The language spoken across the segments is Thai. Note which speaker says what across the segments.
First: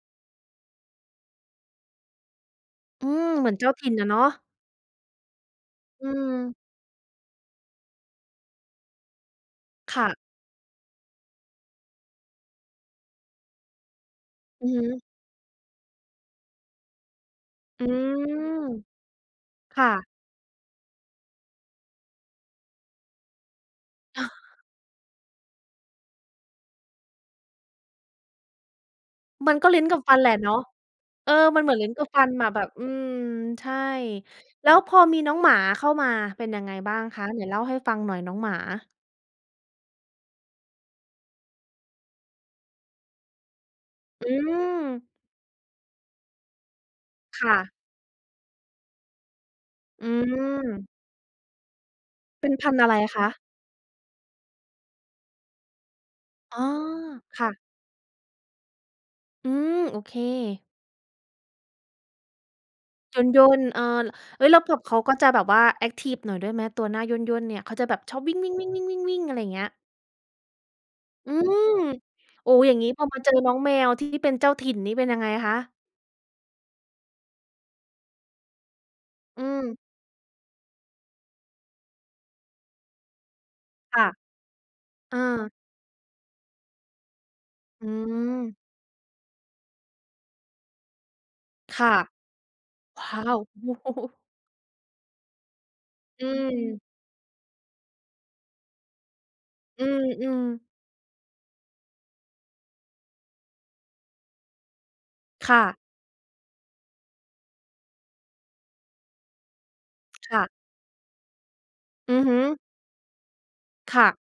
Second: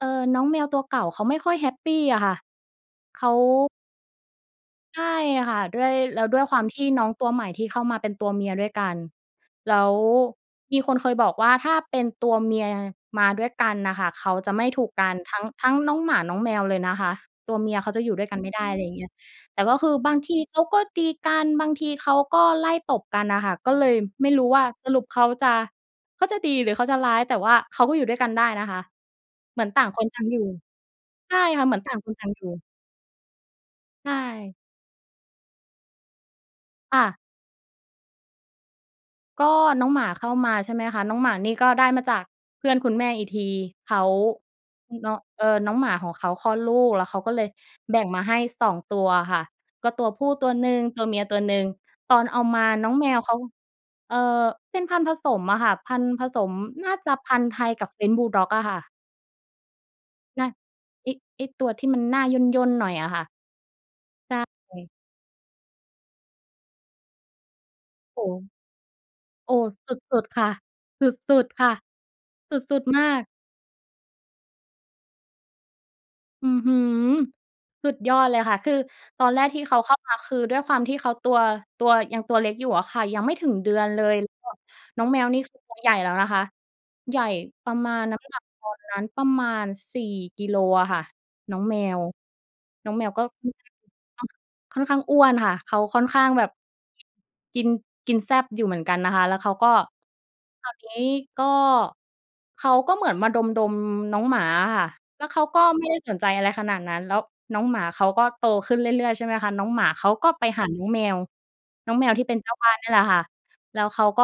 Speaker 1: เออ น้องแมวตัวเก่า เขาไม่ค่อยแฮปปีอะค่ะ
Speaker 2: อื
Speaker 1: เข
Speaker 2: ม
Speaker 1: า
Speaker 2: เหมือนเจ้าถิ่นอะเนาะ
Speaker 1: ใช่ค่ะ ด้วย
Speaker 2: อื
Speaker 1: แล้วด้วยค
Speaker 2: ม
Speaker 1: วามที่น้องตัวใหม่ ที่เข้ามาเป็นตัวเมียด้วยกัน แล้ว
Speaker 2: ค่ะ
Speaker 1: มีคนเคยบอกว่า ถ้าเป็นตัวเมียมาด้วยกันน่ะค่ะ เขาจะไม
Speaker 2: อ
Speaker 1: ่
Speaker 2: ือฮ
Speaker 1: ถูก
Speaker 2: ึ
Speaker 1: กัน ทั้ง ทั้งน้องหมา น้องแมวเลยนะคะ ตัวเมีย
Speaker 2: อื
Speaker 1: เขาจะอยู่ด้วยกันไม่ได
Speaker 2: ม
Speaker 1: ้ อะไรอย่างเงี้ย แต่ก็
Speaker 2: ค
Speaker 1: ค
Speaker 2: ่
Speaker 1: ือ
Speaker 2: ะ
Speaker 1: บางทีเขาก็ดีกัน บางทีเขาก็ไล่ตบกันอะค่ะ ก็เลยไม่รู้ว่า สรุปเขาจะ เขาจะดี หรือ เขาจะร้าย แต่ว่าเขาก็อยู่ด้วยกันได้นะคะ
Speaker 2: มั
Speaker 1: เ
Speaker 2: น
Speaker 1: หม
Speaker 2: ก
Speaker 1: ือ
Speaker 2: ็
Speaker 1: น
Speaker 2: ล
Speaker 1: ต
Speaker 2: ิ้
Speaker 1: ่
Speaker 2: น
Speaker 1: าง
Speaker 2: กั
Speaker 1: ค
Speaker 2: บ
Speaker 1: น
Speaker 2: ฟั
Speaker 1: ต่
Speaker 2: น
Speaker 1: า
Speaker 2: แห
Speaker 1: ง
Speaker 2: ล
Speaker 1: อ
Speaker 2: ะ
Speaker 1: ยู่
Speaker 2: เนาะ เอ
Speaker 1: ใช
Speaker 2: อ
Speaker 1: ่
Speaker 2: มั
Speaker 1: ค
Speaker 2: น
Speaker 1: ่
Speaker 2: เ
Speaker 1: ะ
Speaker 2: ห
Speaker 1: เ
Speaker 2: ม
Speaker 1: ห
Speaker 2: ื
Speaker 1: ม
Speaker 2: อ
Speaker 1: ื
Speaker 2: น
Speaker 1: อน
Speaker 2: ลิ้
Speaker 1: ต
Speaker 2: น
Speaker 1: ่าง
Speaker 2: กับ
Speaker 1: คน
Speaker 2: ฟั
Speaker 1: ต่า
Speaker 2: น
Speaker 1: งอย
Speaker 2: อ
Speaker 1: ู
Speaker 2: ะแ
Speaker 1: ่
Speaker 2: บบ อืม ใช่
Speaker 1: ใช่
Speaker 2: แล้วพอมีน้องหมาเข้ามา เป็นยังไงบ้
Speaker 1: ค
Speaker 2: า
Speaker 1: ่
Speaker 2: ง
Speaker 1: ะ
Speaker 2: คะ ไหนเล่าให้ฟังหน่อย น้องหมา?
Speaker 1: ก็น้องหมาเข้ามา ใช่ไหมคะ น้องหมานี่ ก็ได้มาจาก เพื่อนคุณแม่อีกที เขา
Speaker 2: อืม
Speaker 1: น้อง เออ น้องหมาของเขาคลอดลูก แล้วเขาก็เล
Speaker 2: ค
Speaker 1: ย
Speaker 2: ่ะ
Speaker 1: แบ่งมาให้ 2 ตัวค่ะ ก็ต
Speaker 2: อ
Speaker 1: ั
Speaker 2: ื
Speaker 1: วผู้ตัวหนึ่ง
Speaker 2: ม
Speaker 1: ตัวเมียตัวหนึ่ง ตอนเอา
Speaker 2: เป็น
Speaker 1: มา
Speaker 2: พันธุ์อ
Speaker 1: น้
Speaker 2: ะ
Speaker 1: อ
Speaker 2: ไ
Speaker 1: ง
Speaker 2: ร
Speaker 1: แม
Speaker 2: ค
Speaker 1: ว
Speaker 2: ะ?
Speaker 1: เขา เออ เป็นพันธุ์ผสมอะค่ะ พันธุ์ผสม
Speaker 2: อ๋อ
Speaker 1: น่าจะพั
Speaker 2: ค
Speaker 1: นธุ
Speaker 2: ่
Speaker 1: ์
Speaker 2: ะ
Speaker 1: ไทยกับ French Bulldog อะค่ะ
Speaker 2: อืม โอเค
Speaker 1: [unintelligible] ไอ้ ไอ้ตัวที่มันหน้าย่น ๆ หน่อยอะค่ะ
Speaker 2: ย่น ๆ เออ
Speaker 1: ใช
Speaker 2: เอ๊ย แล้วแบบ
Speaker 1: ่
Speaker 2: เขาก็จะแบบว่าแอ็กทิฟหน่อยด้วยไหม ตัวหน้าย่น ๆ เนี่ย เขาจะแบบชอ
Speaker 1: โอ
Speaker 2: บ
Speaker 1: ้
Speaker 2: ว
Speaker 1: โ
Speaker 2: ิ
Speaker 1: ฮ
Speaker 2: ่ง ๆ ๆ ๆ ๆ ๆ อะไรอย
Speaker 1: โ
Speaker 2: ่
Speaker 1: อ
Speaker 2: า
Speaker 1: ้
Speaker 2: งเงี้ย
Speaker 1: สุด ๆ ค่ะ ส
Speaker 2: อื
Speaker 1: ุด ๆ ค่
Speaker 2: ม
Speaker 1: ะ
Speaker 2: โอ้
Speaker 1: ส
Speaker 2: อย่า
Speaker 1: ุ
Speaker 2: ง
Speaker 1: ด
Speaker 2: งี้
Speaker 1: ๆ ม
Speaker 2: พ
Speaker 1: า
Speaker 2: อมา
Speaker 1: ก
Speaker 2: เจอน้องแมว ที่เป็นเจ้าถิ่นนี่ เป็นยังไงคะ?
Speaker 1: อื้อฮือ สุดยอดเลยค่ะ คือ ตอนแ
Speaker 2: อ
Speaker 1: ร
Speaker 2: ื
Speaker 1: กที่เ
Speaker 2: ม
Speaker 1: ขาเข้ามา คือ ด้วยความที่เขาตัว ตัว ยังตัวเล็กอยู่อะค่ะ ยังไม่ถึงเดือน
Speaker 2: ค
Speaker 1: เล
Speaker 2: ่ะ
Speaker 1: ย แล้วแบบน้อง
Speaker 2: เอ
Speaker 1: แมวนี
Speaker 2: อ
Speaker 1: ่ คือ ตัวใหญ่แล้วนะคะ ใหญ่ประ
Speaker 2: อื
Speaker 1: มาณน้ำหนัก
Speaker 2: ม
Speaker 1: ตอนนั้น ประมาณ 4 กิโลอะค่ะ น้อง
Speaker 2: ค
Speaker 1: แม
Speaker 2: ่ะ
Speaker 1: ว น้อง
Speaker 2: ว
Speaker 1: แม
Speaker 2: ้
Speaker 1: วก
Speaker 2: า
Speaker 1: ็
Speaker 2: ว โอ้
Speaker 1: [unintelligible] ค่อนข้างอ้วนค่ะ เขาค่อนข้
Speaker 2: อ
Speaker 1: างแบบ
Speaker 2: ืม
Speaker 1: กิน กินแซ่บอยู่เหมือนกันนะคะ แล้วเขาก็
Speaker 2: อือ ๆ
Speaker 1: คราวนี้ก็ เขาก็เหมือนมาดม ๆ น้องหมาอะค่ะ แล้วเขา
Speaker 2: ค
Speaker 1: ก
Speaker 2: ่
Speaker 1: ็
Speaker 2: ะ
Speaker 1: ไม่ได้สนใจอะไรขนาดนั้น แล้วน้องหมาเขา ก็โตขึ้นเรื่อย ๆ ใช่ไหมคะ น้องหมาเขาก็
Speaker 2: ค่
Speaker 1: ไป
Speaker 2: ะ
Speaker 1: หาน้องแมว น้องแมว
Speaker 2: อื
Speaker 1: ท
Speaker 2: อ
Speaker 1: ี่
Speaker 2: ฮ
Speaker 1: เป
Speaker 2: ึ
Speaker 1: ็นเจ้าบ้านนี่แหละค่ะ แล้ว
Speaker 2: ค
Speaker 1: เข
Speaker 2: ่
Speaker 1: า
Speaker 2: ะ
Speaker 1: ก็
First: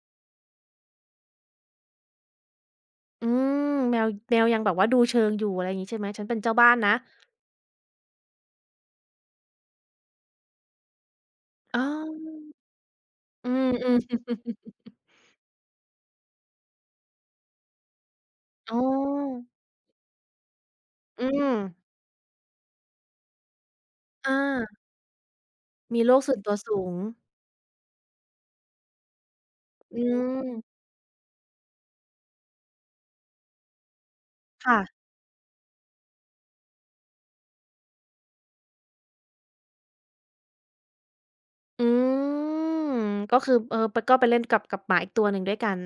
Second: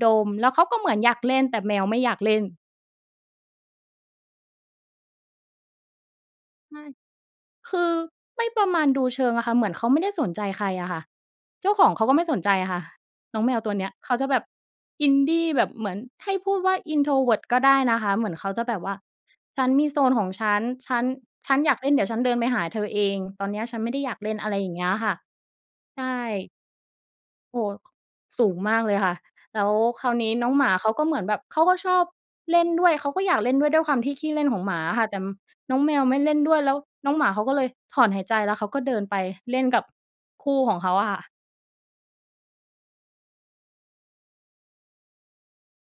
Speaker 1: ดม แล้วเขาก็เหมือนอยากเล่น แต่แมวไม่อยากเล่น
Speaker 2: อืม แมว แมวยังแบบว่า ดูเชิงอยู่ อะไรงี้ ใช่ไหม? ฉันเป็นเจ้าบ้า
Speaker 1: ใ
Speaker 2: น
Speaker 1: ช่
Speaker 2: นะ
Speaker 1: คือ ไม่ประมาณดูเชิงอะค่ะ เหมือนเขาไม่ได้สนใจใครอะค่ะ เจ้า
Speaker 2: อ๋อ
Speaker 1: ของเขาก็ไม่สนใจอะค่ะ น้อง
Speaker 2: อื
Speaker 1: แมว
Speaker 2: ม
Speaker 1: ตัวเนี
Speaker 2: อ
Speaker 1: ้
Speaker 2: ื
Speaker 1: ย
Speaker 2: ม
Speaker 1: เขาจะแบบอินดี้แบบเหมือนให้พูดว่า Introvert ก็ได้นะคะ เหมือนเขาจะ
Speaker 2: อ
Speaker 1: แ
Speaker 2: ๋
Speaker 1: บบว่า
Speaker 2: อ
Speaker 1: ฉันมีโซนของฉัน ฉัน
Speaker 2: อื
Speaker 1: ฉันอย
Speaker 2: ม
Speaker 1: ากเล่น เดี๋ยวฉันเดินไปหาเธอเอง ตอนเนี้ยฉันไม่ได้อยากเ
Speaker 2: อ
Speaker 1: ล่น อะไรอย่
Speaker 2: า
Speaker 1: างเงี้ยอะค่ะ
Speaker 2: ม
Speaker 1: ใช
Speaker 2: ีโลกส่วน
Speaker 1: ่
Speaker 2: ตัวสูง
Speaker 1: โอ้ ค สูงมากเลยค่ะ แล้ว
Speaker 2: อื
Speaker 1: คราวนี้น้อง
Speaker 2: ม
Speaker 1: หมาเขา ก็เหมือนแบบ เขาก็ชอบเล่นด้วย เขาก็อยากเล่นด้วย ด้วยความที่ขี้เล่นของ
Speaker 2: ค
Speaker 1: หม
Speaker 2: ่
Speaker 1: า
Speaker 2: ะ
Speaker 1: อะค่ะ แต่น้องแมวไม่เล่นด้วย แล้วน้องหมา เขาก็เลยถอนหายใจ แล้วเขาก็เดินไปเล่นกับ คู่ของเขาอะค่ะ
Speaker 2: อืม ก็คือ เออ ปะ ก็ไปเล่นกับ กับหมาอีกตัวหนึ่ง ด้วยกัน